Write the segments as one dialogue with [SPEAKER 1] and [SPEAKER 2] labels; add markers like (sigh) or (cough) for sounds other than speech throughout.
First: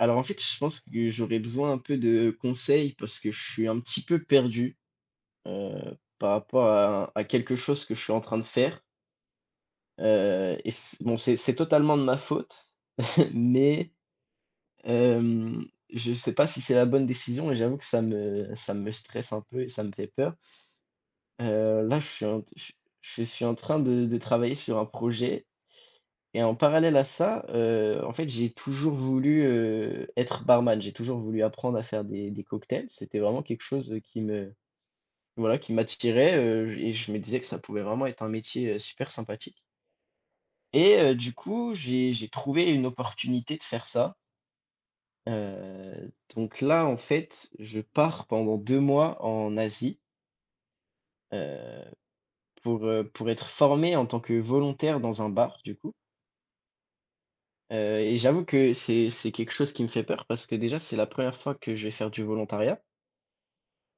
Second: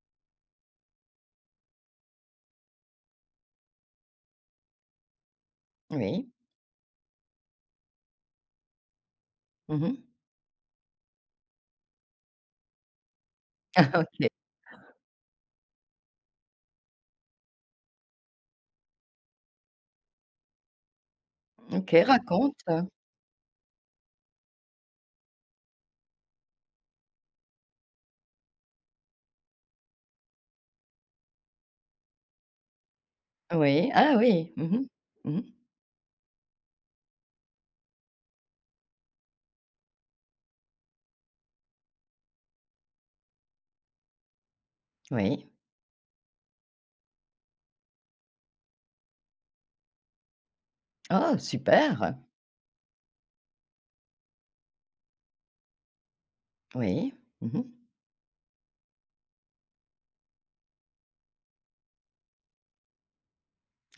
[SPEAKER 1] Alors en fait, je pense que j'aurais besoin un peu de conseils parce que je suis un petit peu perdu euh,
[SPEAKER 2] Oui.
[SPEAKER 1] par rapport à quelque chose que je suis en train de faire.
[SPEAKER 2] Mmh.
[SPEAKER 1] Et bon, c'est totalement de ma faute, (laughs)
[SPEAKER 2] Ah
[SPEAKER 1] mais
[SPEAKER 2] OK.
[SPEAKER 1] euh, je sais pas si c'est la bonne décision et j'avoue que ça me stresse un peu et ça me fait peur. Là,
[SPEAKER 2] OK,
[SPEAKER 1] je suis
[SPEAKER 2] raconte.
[SPEAKER 1] je suis en train de travailler sur un projet. Et en parallèle à ça, en fait, j'ai toujours voulu, être barman. J'ai toujours voulu apprendre à faire des cocktails. C'était vraiment quelque
[SPEAKER 2] Oui.
[SPEAKER 1] chose,
[SPEAKER 2] Ah
[SPEAKER 1] qui me
[SPEAKER 2] oui. Mmh mh. Mmh.
[SPEAKER 1] voilà, qui m'attirait, j et je me disais que ça pouvait vraiment être un métier, super sympathique. Et du coup, j'ai trouvé une opportunité de faire ça.
[SPEAKER 2] Oui.
[SPEAKER 1] Donc là, en fait, je pars pendant 2 mois en Asie,
[SPEAKER 2] Oh
[SPEAKER 1] heu,
[SPEAKER 2] super!
[SPEAKER 1] pour être formé en tant que volontaire dans un bar, du coup.
[SPEAKER 2] Oui. Mmh.
[SPEAKER 1] Et j'avoue que c'est quelque chose qui me fait peur parce que déjà, c'est la première fois que je vais faire du volontariat,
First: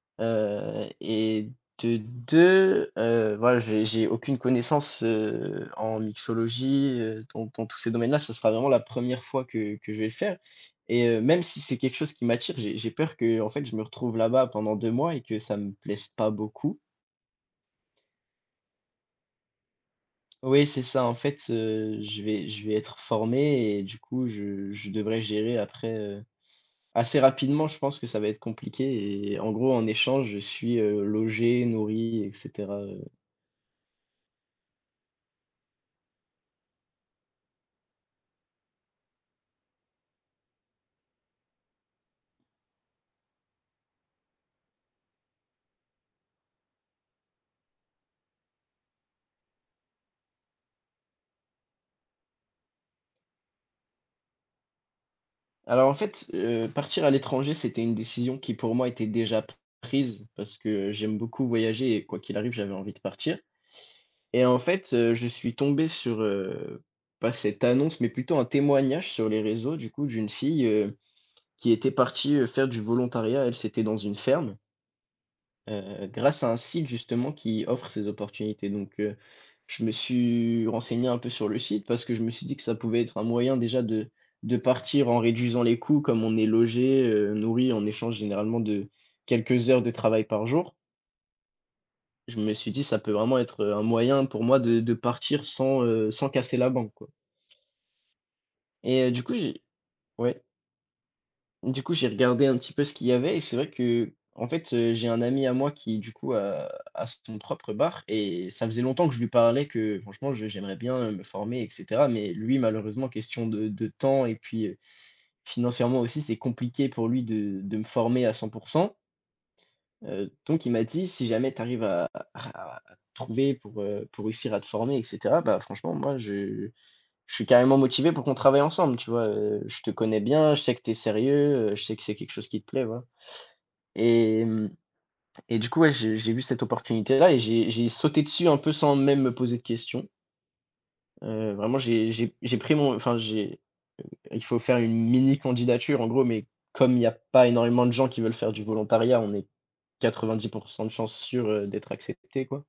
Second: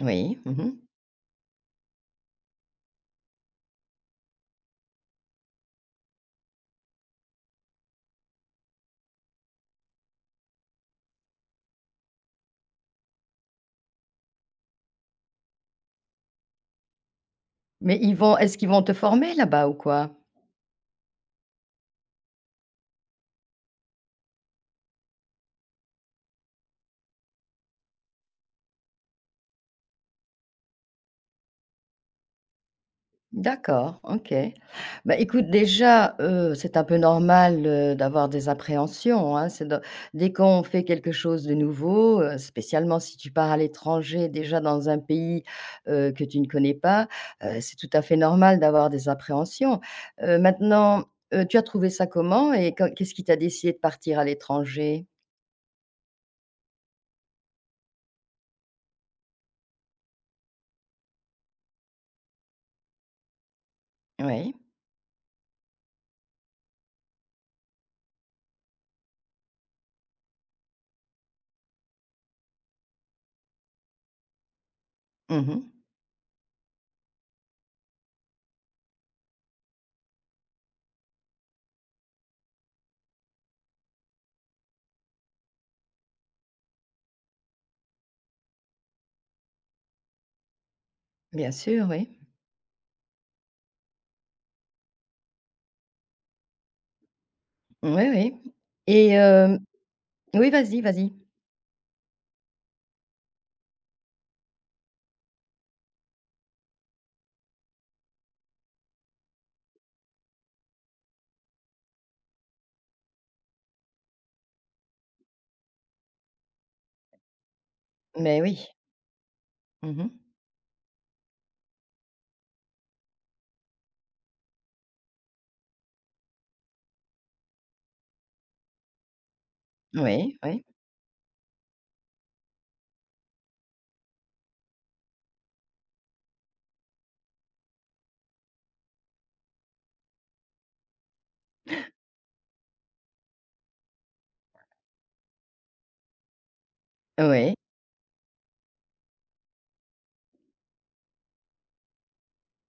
[SPEAKER 2] Oui. Mmh.
[SPEAKER 1] et de deux, voilà, j'ai aucune connaissance, en mixologie, dans tous ces domaines-là. Ça sera vraiment la première fois que je vais le faire. Et même si c'est quelque chose qui m'attire, j'ai peur que en fait, je me retrouve là-bas pendant 2 mois et que ça me plaise pas beaucoup.
[SPEAKER 2] Mais ils vont est-ce qu'ils vont te former là-bas ou quoi?
[SPEAKER 1] Oui, c'est ça, en fait, je vais être formé et du coup, je devrais gérer après, assez rapidement, je pense que ça va être compliqué. Et en gros, en échange, je suis, logé, nourri et cetera.
[SPEAKER 2] D'accord, OK. Bah, écoute déjà, c'est un peu normal, d'avoir des appréhensions, hein. C'est de Dès qu'on fait quelque chose de nouveau, spécialement si tu pars à l'étranger, déjà dans un pays, que tu ne connais pas, c'est tout à fait normal d'avoir des appréhensions. Maintenant, tu as trouvé ça comment et quand qu'est-ce qui t'a décidé de partir à l'étranger?
[SPEAKER 1] Alors en fait, partir à l'étranger, c'était une décision qui pour moi était déjà prise parce que j'aime beaucoup voyager et quoi qu'il arrive, j'avais envie de partir. Et
[SPEAKER 2] Oui.
[SPEAKER 1] en fait, je suis tombé sur, pas cette annonce, mais plutôt un témoignage sur les réseaux du coup d'une fille, qui était partie, faire du volontariat. Elle, c'était dans une ferme
[SPEAKER 2] Mmh.
[SPEAKER 1] heu, grâce à un site justement qui offre ces opportunités, donc je me suis renseigné un peu sur le site parce que je me suis dit que ça pouvait être un moyen déjà de partir en réduisant les coûts comme on est logé, nourri en échange généralement de quelques heures de travail par jour.
[SPEAKER 2] Bien sûr, oui.
[SPEAKER 1] Je me suis dit: «Ça peut vraiment être, un moyen pour moi de partir sans casser la banque, quoi.»
[SPEAKER 2] Oui, oui.
[SPEAKER 1] Et
[SPEAKER 2] Et
[SPEAKER 1] du coup
[SPEAKER 2] hem
[SPEAKER 1] j'ai… Ouais?
[SPEAKER 2] oui, vas-y, vas-y.
[SPEAKER 1] Du coup, j'ai regardé un petit peu ce qu'il y avait et c'est vrai que, en fait, j'ai un ami à moi qui, du coup, a son propre bar et ça faisait longtemps que je lui parlais que franchement, je j'aimerais bien, me former et cetera. Mais lui, malheureusement, question de temps et puis, financièrement aussi, c'est compliqué pour lui de me former à
[SPEAKER 2] Mais
[SPEAKER 1] 100…
[SPEAKER 2] oui. Mmh.
[SPEAKER 1] Donc il m'a dit: «Si jamais tu arrives à trouver pour réussir à te former et cetera, bah, franchement, moi, je suis carrément motivé pour qu'on travaille ensemble, tu vois? Je te connais
[SPEAKER 2] Oui,
[SPEAKER 1] bien, je
[SPEAKER 2] oui.
[SPEAKER 1] sais que tu es sérieux, je sais que c'est quelque chose qui te plaît, voilà». Et hem et du coup, ouais, j'ai vu cette opportunité-là et j'ai sauté dessus un peu sans même me poser de questions. Vraiment, j'ai pris mon enfin, j'ai il faut faire une mini candidature, en gros, mais comme il y a pas
[SPEAKER 2] Ouais,
[SPEAKER 1] énormément de gens qui veulent faire du volontariat, on est 90% de chances sûres, d'être accepté, quoi.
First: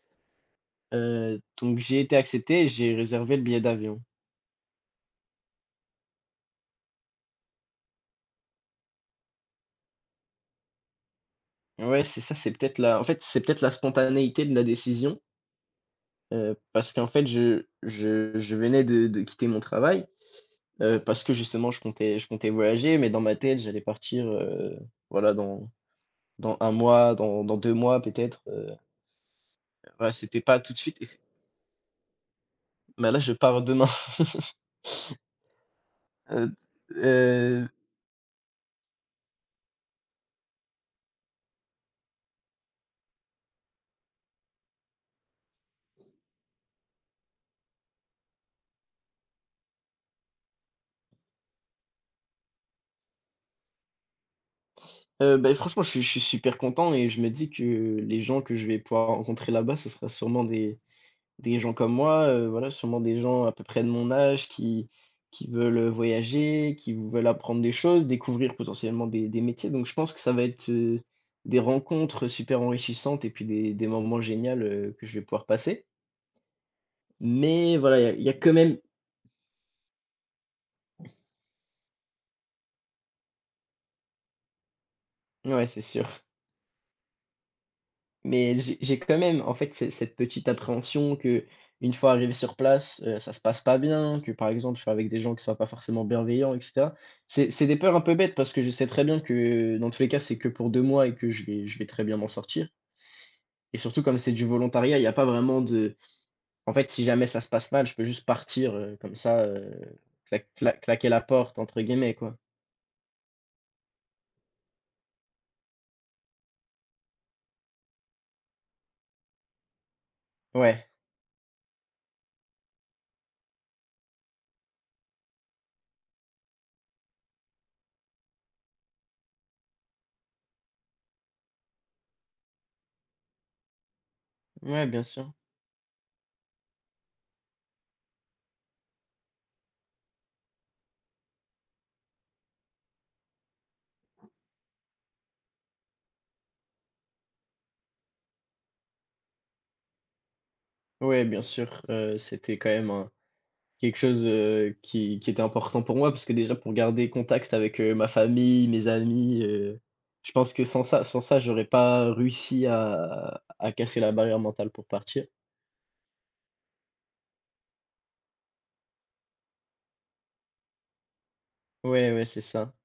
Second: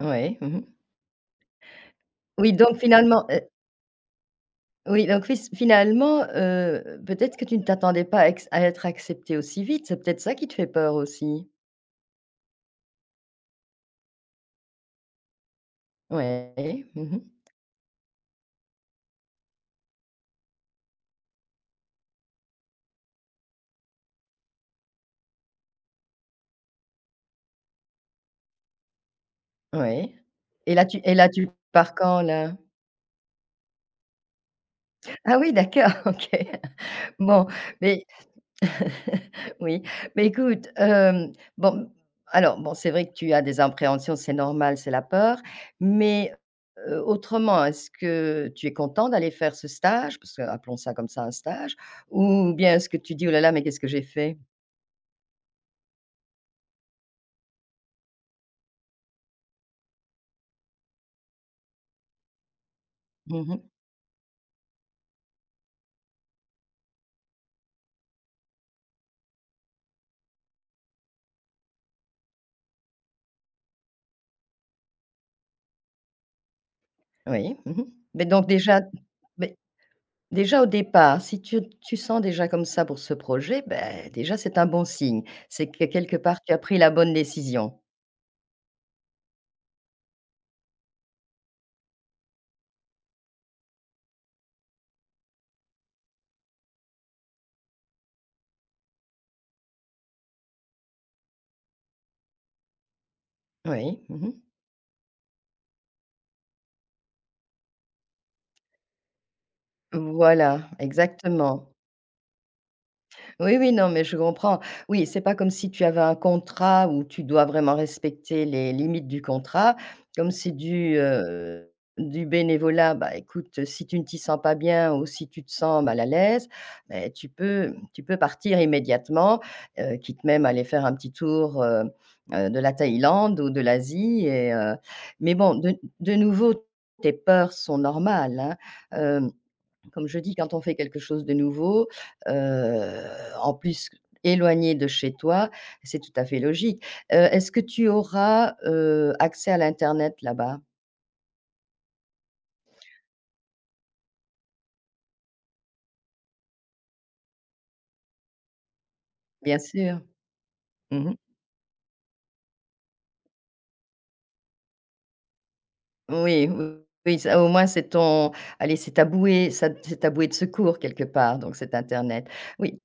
[SPEAKER 2] ouais. Mmh.
[SPEAKER 1] Donc j'ai été
[SPEAKER 2] Oui,
[SPEAKER 1] accepté et
[SPEAKER 2] donc
[SPEAKER 1] j'ai
[SPEAKER 2] finalement,
[SPEAKER 1] réservé le billet d'avion.
[SPEAKER 2] oui, donc fis finalement, peut-être que tu ne t'attendais pas à être acceptée aussi vite. C'est peut-être ça qui te fait peur aussi?
[SPEAKER 1] Ouais, c'est ça, c'est peut-être la en fait, c'est peut-être la spontanéité de la décision,
[SPEAKER 2] Ouais.
[SPEAKER 1] parce qu'en
[SPEAKER 2] Mmh.
[SPEAKER 1] fait, je venais de quitter mon travail. Parce que justement je comptais voyager, mais dans ma tête j'allais partir, voilà, dans 1 mois, dans 2 mois peut-être, voilà,
[SPEAKER 2] Ouais.
[SPEAKER 1] c'était pas tout
[SPEAKER 2] Et
[SPEAKER 1] de
[SPEAKER 2] là
[SPEAKER 1] suite
[SPEAKER 2] tu
[SPEAKER 1] et
[SPEAKER 2] et
[SPEAKER 1] c'est
[SPEAKER 2] là tu pars quand là?
[SPEAKER 1] bah, là je pars demain.
[SPEAKER 2] Ah oui d'accord, (laughs) OK.
[SPEAKER 1] (laughs) Heu,
[SPEAKER 2] Bon,
[SPEAKER 1] heu,
[SPEAKER 2] mais Oui, mais écoute, bon, alors bon, c'est vrai que tu as des appréhensions, c'est normal, c'est la peur, mais, autrement, est-ce que tu es content d'aller faire ce stage? Parce que appelons ça comme ça, un stage, ou bien est-ce que tu dis: «Oh là là, mais qu'est-ce que j'ai fait?»
[SPEAKER 1] Beh, franchement je suis super content et je me dis que les gens que je vais pouvoir rencontrer là-bas, ce sera sûrement des… Des gens comme moi, voilà, sûrement des gens à
[SPEAKER 2] Mmh.
[SPEAKER 1] peu près de mon âge qui veulent, voyager, qui veulent apprendre des choses, découvrir potentiellement des métiers. Donc je pense que ça va être, des rencontres super enrichissantes et puis des moments géniaux, que je vais pouvoir passer.
[SPEAKER 2] Oui,
[SPEAKER 1] Mais
[SPEAKER 2] mmh.
[SPEAKER 1] voilà, il
[SPEAKER 2] Mais
[SPEAKER 1] y a
[SPEAKER 2] donc
[SPEAKER 1] quand même…
[SPEAKER 2] déjà mais Déjà au départ, si tu sens déjà comme ça pour ce projet, ben déjà c'est un bon signe.
[SPEAKER 1] Ouais,
[SPEAKER 2] C'est
[SPEAKER 1] c'est
[SPEAKER 2] que
[SPEAKER 1] sûr.
[SPEAKER 2] quelque part tu as pris la bonne décision.
[SPEAKER 1] Mais j'ai quand même, en fait, ce cette petite appréhension que une fois arrivé sur place, ça se passe pas bien, que par exemple, je suis avec des gens qui soient pas forcément bienveillants et cetera. C'est des peurs un peu bêtes parce que je sais très bien que, dans tous les cas, c'est que pour 2 mois et que je vais très bien m'en sortir et surtout
[SPEAKER 2] Oui,
[SPEAKER 1] comme c'est
[SPEAKER 2] mmh.
[SPEAKER 1] du volontariat, il y a pas vraiment de en fait, si jamais ça se passe mal, je peux juste partir, comme ça,
[SPEAKER 2] Voilà,
[SPEAKER 1] «claquer la porte»
[SPEAKER 2] exactement.
[SPEAKER 1] entre guillemets, quoi.
[SPEAKER 2] Oui, oui, non, mais je comprends. Oui, c'est pas comme si tu avais un contrat où tu dois vraiment respecter les limites du contrat. Comme c'est
[SPEAKER 1] Ouais,
[SPEAKER 2] du bénévolat, bah, écoute, si tu ne t'y sens pas bien ou si tu te sens mal à l'aise, beh, tu peux partir immédiatement, quitte même à aller faire un petit tour, de la Thaïlande ou de l'Asie et
[SPEAKER 1] ouais, bien sûr.
[SPEAKER 2] mais bon, de nouveau, tes peurs sont normales, hein. Hem Comme je dis, quand on fait quelque chose de nouveau, heu, en plus éloigné de chez toi, c'est tout à fait logique. Est-ce que tu auras, accès à l'internet là-bas?
[SPEAKER 1] Ouais, bien sûr, c'était quand même un… Quelque chose, qui était important pour moi, parce que déjà pour garder contact avec, ma famille, mes amis,
[SPEAKER 2] Bien sûr.
[SPEAKER 1] je pense que
[SPEAKER 2] Mmh mh.
[SPEAKER 1] sans ça, j'aurais pas réussi à casser la barrière mentale pour partir.
[SPEAKER 2] Oui, oui, ça au moins c'est ton allez, c'est ta bouée, ça c'est ta bouée de secours quelque part, donc cet
[SPEAKER 1] Ouais, ouais,
[SPEAKER 2] internet.
[SPEAKER 1] c'est ça.
[SPEAKER 2] Oui,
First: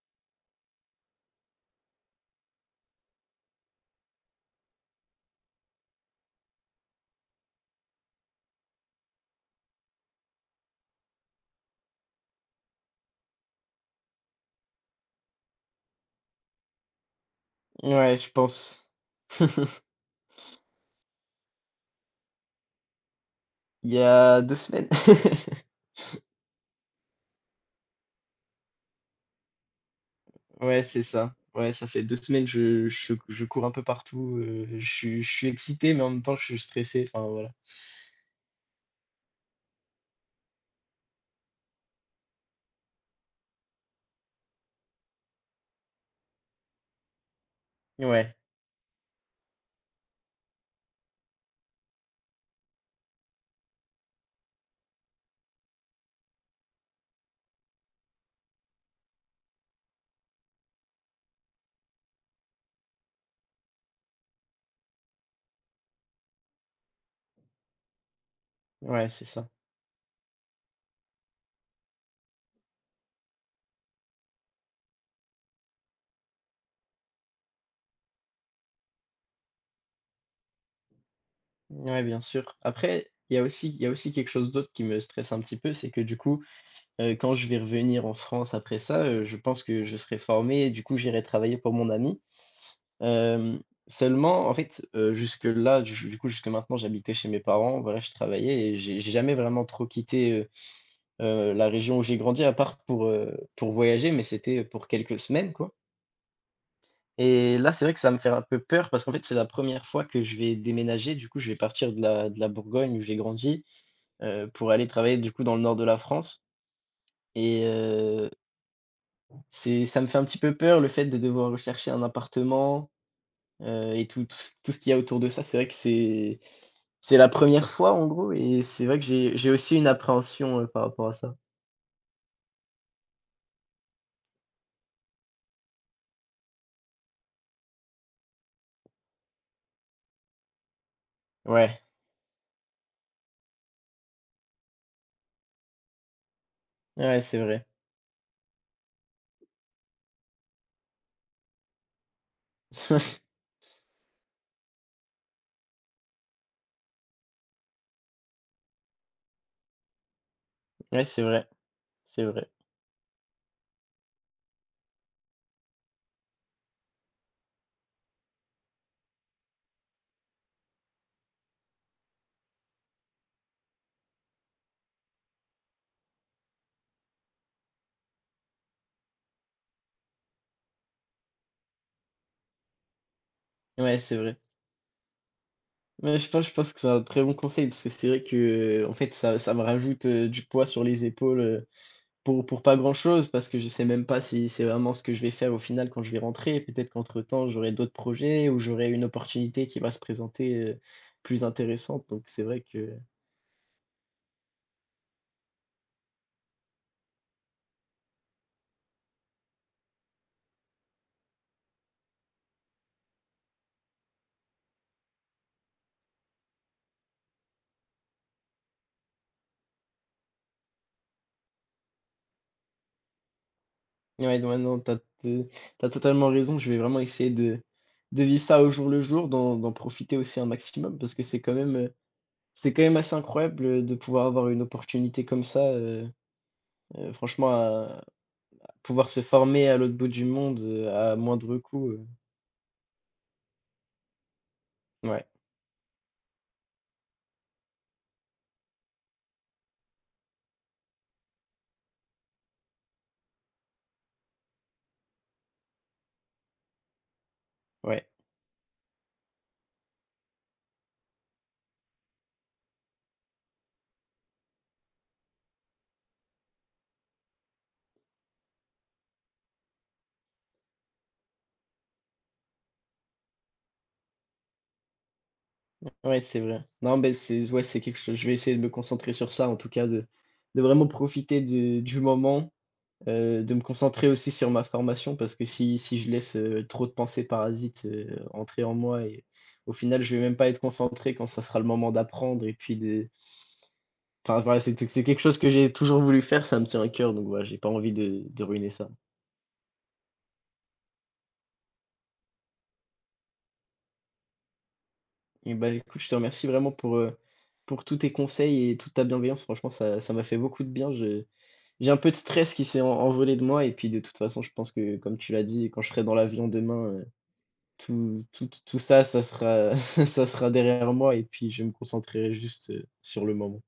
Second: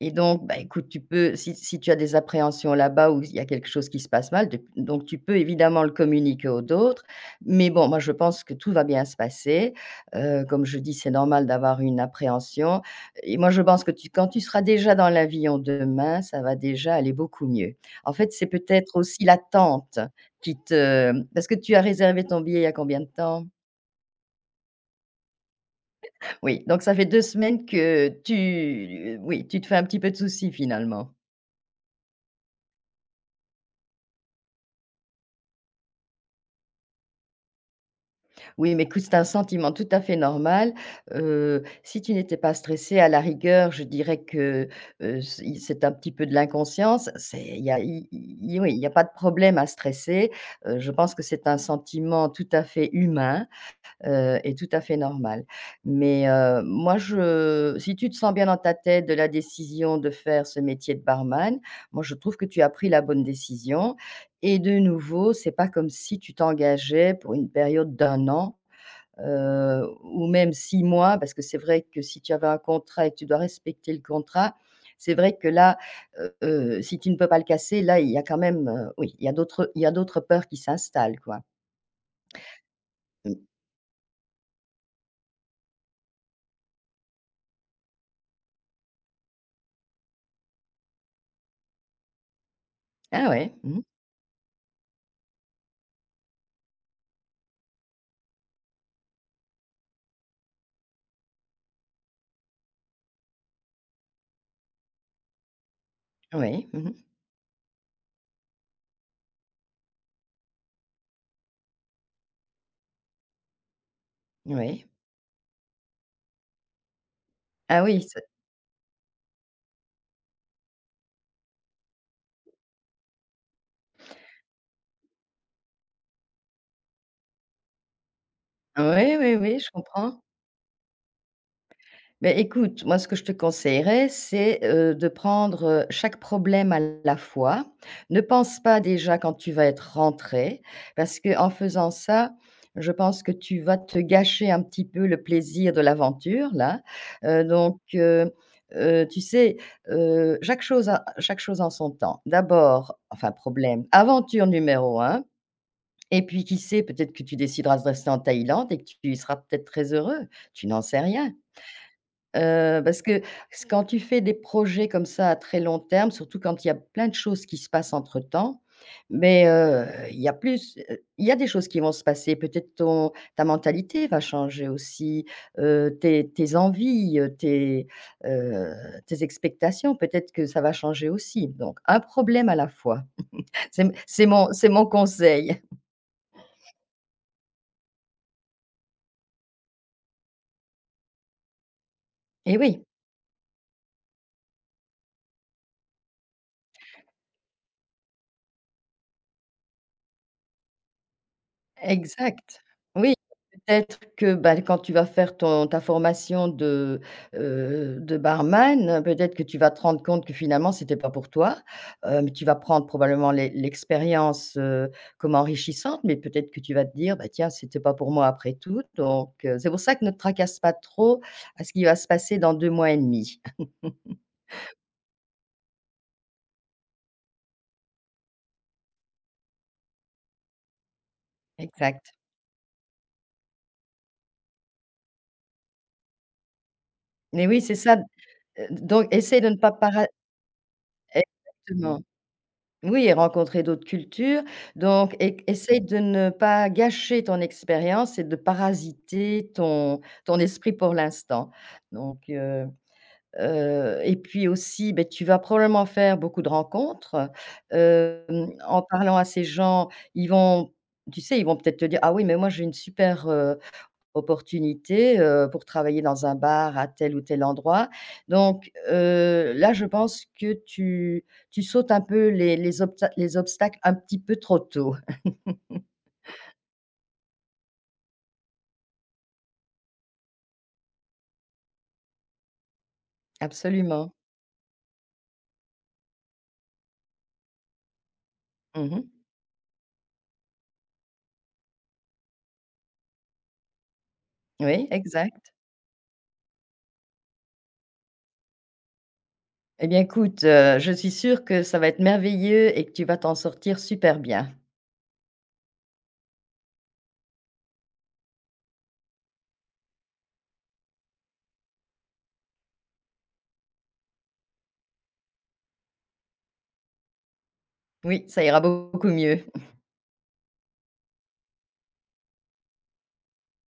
[SPEAKER 2] et donc, bah, écoute, tu peux si tu as des appréhensions là-bas où il y a quelque chose qui se passe mal, de donc tu peux évidemment le communiquer aux autres. Mais bon, moi, je pense que tout va bien se passer. Comme je dis, c'est normal d'avoir une appréhension et moi, je pense que tu quand tu seras déjà dans l'avion demain, ça va déjà aller beaucoup mieux. En
[SPEAKER 1] Ouais, je
[SPEAKER 2] fait, c'est
[SPEAKER 1] pense.
[SPEAKER 2] peut-être aussi
[SPEAKER 1] (laughs)
[SPEAKER 2] l'attente qui te parce que tu as réservé ton billet il y a combien de temps?
[SPEAKER 1] Il y a 2 semaines. (laughs)
[SPEAKER 2] Oui, donc ça fait 2 semaines que tu oui, tu te fais un petit peu de soucis
[SPEAKER 1] Ouais, c'est
[SPEAKER 2] finalement.
[SPEAKER 1] ça. Ouais, ça fait 2 semaines, je cours un peu partout, je suis excité, mais en même temps, je suis stressé, enfin, voilà.
[SPEAKER 2] Oui, mais écoute, c'est un sentiment tout à fait normal. Si tu n'étais pas stressée, à la rigueur, je dirais que, c'est un petit peu de l'inconscience. C'est il n'y a i
[SPEAKER 1] Ouais,
[SPEAKER 2] i Oui, il y a pas de problème à stresser. Je pense que c'est un sentiment tout à fait humain, et tout à fait normal. Mais, moi, je si tu te sens bien dans ta tête de la décision de faire ce métier de barman, moi, je trouve que tu as pris la bonne décision et de nouveau, c'est pas comme si tu t'engageais pour une période d'un an
[SPEAKER 1] ouais, c'est ça.
[SPEAKER 2] ou même 6 mois parce que c'est vrai que si tu avais un contrat et que tu dois respecter le contrat, c'est vrai que là, si tu ne peux pas le casser, là, il y a quand même, oui, il y a d'autres peurs qui s'installent, quoi.
[SPEAKER 1] Ouais, bien sûr. Après,
[SPEAKER 2] Mmh.
[SPEAKER 1] il y a aussi quelque chose d'autre qui me stresse un petit peu, c'est que du coup, quand je vais revenir en France après ça, je pense que je serai formé et du coup, j'irai travailler pour mon ami.
[SPEAKER 2] Ah ouais,
[SPEAKER 1] Hem,
[SPEAKER 2] mmh,
[SPEAKER 1] Seulement, en fait, jusque-là, du coup, jusque maintenant, j'habitais chez mes parents, voilà, je travaillais et j'ai jamais vraiment trop quitté, la région où j'ai grandi, à part pour voyager, mais c'était pour quelques semaines, quoi.
[SPEAKER 2] ouais. Oui. Mmh.
[SPEAKER 1] Et là, c'est vrai que ça va me fait un peu peur parce qu'en fait, c'est la première fois que je vais déménager. Du coup, je vais partir de la Bourgogne où j'ai grandi, pour
[SPEAKER 2] Oui.
[SPEAKER 1] aller travailler du coup dans le nord de la France. Et
[SPEAKER 2] Ah oui, c'est
[SPEAKER 1] c'est ça me fait un petit peu peur le fait de devoir rechercher un appartement, et tout ce qu'il y a autour de ça. C'est vrai que c'est la première fois en gros et c'est vrai que
[SPEAKER 2] oui, oui,
[SPEAKER 1] j'ai
[SPEAKER 2] oui, je
[SPEAKER 1] aussi une
[SPEAKER 2] comprends.
[SPEAKER 1] appréhension, par rapport à ça.
[SPEAKER 2] Mais écoute, moi, ce que je te conseillerais, c'est, de prendre, chaque problème à la fois. Ne pense pas déjà quand tu vas être rentré, parce que en
[SPEAKER 1] Ouais,
[SPEAKER 2] faisant ça, je pense que tu vas te gâcher un petit peu le plaisir de l'aventure, là.
[SPEAKER 1] ouais, c'est vrai.
[SPEAKER 2] Donc, tu sais, chaque chose en son temps. D'abord enfin
[SPEAKER 1] (laughs)
[SPEAKER 2] problème, aventure numéro 1. Et puis qui sait, peut-être que tu décideras de rester en Thaïlande et que tu y seras peut-être très heureux. Tu n'en sais
[SPEAKER 1] Ouais, c'est
[SPEAKER 2] rien.
[SPEAKER 1] vrai, c'est vrai.
[SPEAKER 2] Parce que s quand tu fais des projets comme ça à très long terme, surtout quand il y a plein de choses qui se passent entre-temps, mais il y a plus, il y a des choses qui vont se passer. Peut-être ton ta mentalité va changer aussi, tes envies, heu, tes expectations, peut-être que ça va changer aussi. Donc un problème à la fois. (laughs) C'est
[SPEAKER 1] Ouais, c'est
[SPEAKER 2] c'est
[SPEAKER 1] vrai.
[SPEAKER 2] mon c'est mon conseil.
[SPEAKER 1] Mais je pense que c'est un très bon conseil parce que c'est vrai que, en fait, ça me rajoute, du poids sur les épaules,
[SPEAKER 2] (laughs)
[SPEAKER 1] pour
[SPEAKER 2] Et
[SPEAKER 1] pas
[SPEAKER 2] oui.
[SPEAKER 1] grand-chose, parce que je sais même pas si c'est vraiment ce que je vais faire au final quand je vais rentrer. Peut-être qu'entre-temps, j'aurai d'autres projets ou j'aurai une opportunité qui va se présenter, plus intéressante. Donc c'est vrai
[SPEAKER 2] Exact.
[SPEAKER 1] que…
[SPEAKER 2] Oui, peut-être que, bah, quand tu vas faire ton ta formation de barman, peut-être que tu vas te rendre compte que finalement c'était pas pour toi. Mais tu vas prendre probablement l'expérience, comme enrichissante, mais peut-être que tu vas te dire: «Bah, tiens, c'était pas pour moi après tout», donc c'est pour ça que ne te tracasse pas trop à ce qui va se passer dans 2 mois et demi.
[SPEAKER 1] Ouais, non, ouais, non, t'as as tu totalement raison. Je vais vraiment essayer de vivre ça au jour le jour, d'en profiter aussi un maximum parce que
[SPEAKER 2] Exact.
[SPEAKER 1] c'est quand même assez incroyable, de pouvoir avoir une opportunité comme ça,
[SPEAKER 2] Mais
[SPEAKER 1] franchement,
[SPEAKER 2] oui, c'est ça,
[SPEAKER 1] à
[SPEAKER 2] donc
[SPEAKER 1] pouvoir se
[SPEAKER 2] essaie de ne
[SPEAKER 1] former
[SPEAKER 2] pas
[SPEAKER 1] à l'autre
[SPEAKER 2] para
[SPEAKER 1] bout du monde, à moindre coût,
[SPEAKER 2] exactement. Oui et rencontrer d'autres cultures, donc
[SPEAKER 1] ouais,
[SPEAKER 2] e essaye de ne pas gâcher ton expérience et de parasiter ton esprit pour l'instant. Donc et puis aussi, ben tu vas probablement faire beaucoup de rencontres,
[SPEAKER 1] ouais.
[SPEAKER 2] en parlant à ces gens, ils vont tu sais, ils vont peut-être te dire: «Ah oui, mais moi j'ai une super, opportunité, pour travailler dans un bar à tel ou tel endroit. Donc, là, je pense que tu sautes un peu les obstacles un petit peu trop tôt.
[SPEAKER 1] Ouais, c'est vrai. Non, beh, c'est ouais, c'est quelque chose, je vais essayer de me concentrer sur ça, en tout cas, de vraiment profiter de du moment, de me concentrer
[SPEAKER 2] Absolument.
[SPEAKER 1] aussi sur ma formation parce que si je laisse, trop de pensées parasites, entrer en
[SPEAKER 2] Mmh.
[SPEAKER 1] moi et au final, je vais même pas être concentré quand ça sera le moment d'apprendre et puis de enfin, voilà,
[SPEAKER 2] Oui,
[SPEAKER 1] c'est quelque chose que
[SPEAKER 2] exact.
[SPEAKER 1] j'ai toujours voulu faire, ça me tient à cœur, donc voilà, j'ai pas envie de ruiner ça.
[SPEAKER 2] Eh bien, écoute, je suis sûre que ça va être merveilleux et que tu vas t'en sortir super bien.
[SPEAKER 1] Et ben écoute, je te remercie vraiment pour tous tes conseils et toute ta bienveillance. Franchement, ça m'a fait beaucoup de bien. Je J'ai un peu de stress qui s'est en envolé de moi et puis de toute façon, je pense que comme tu l'as dit, quand je serai dans l'avion demain, tout
[SPEAKER 2] Oui, ça
[SPEAKER 1] tout
[SPEAKER 2] ira
[SPEAKER 1] tout ça,
[SPEAKER 2] beaucoup
[SPEAKER 1] ça
[SPEAKER 2] mieux.
[SPEAKER 1] sera (laughs) ça sera derrière moi et puis je me concentrerai juste, sur le moment.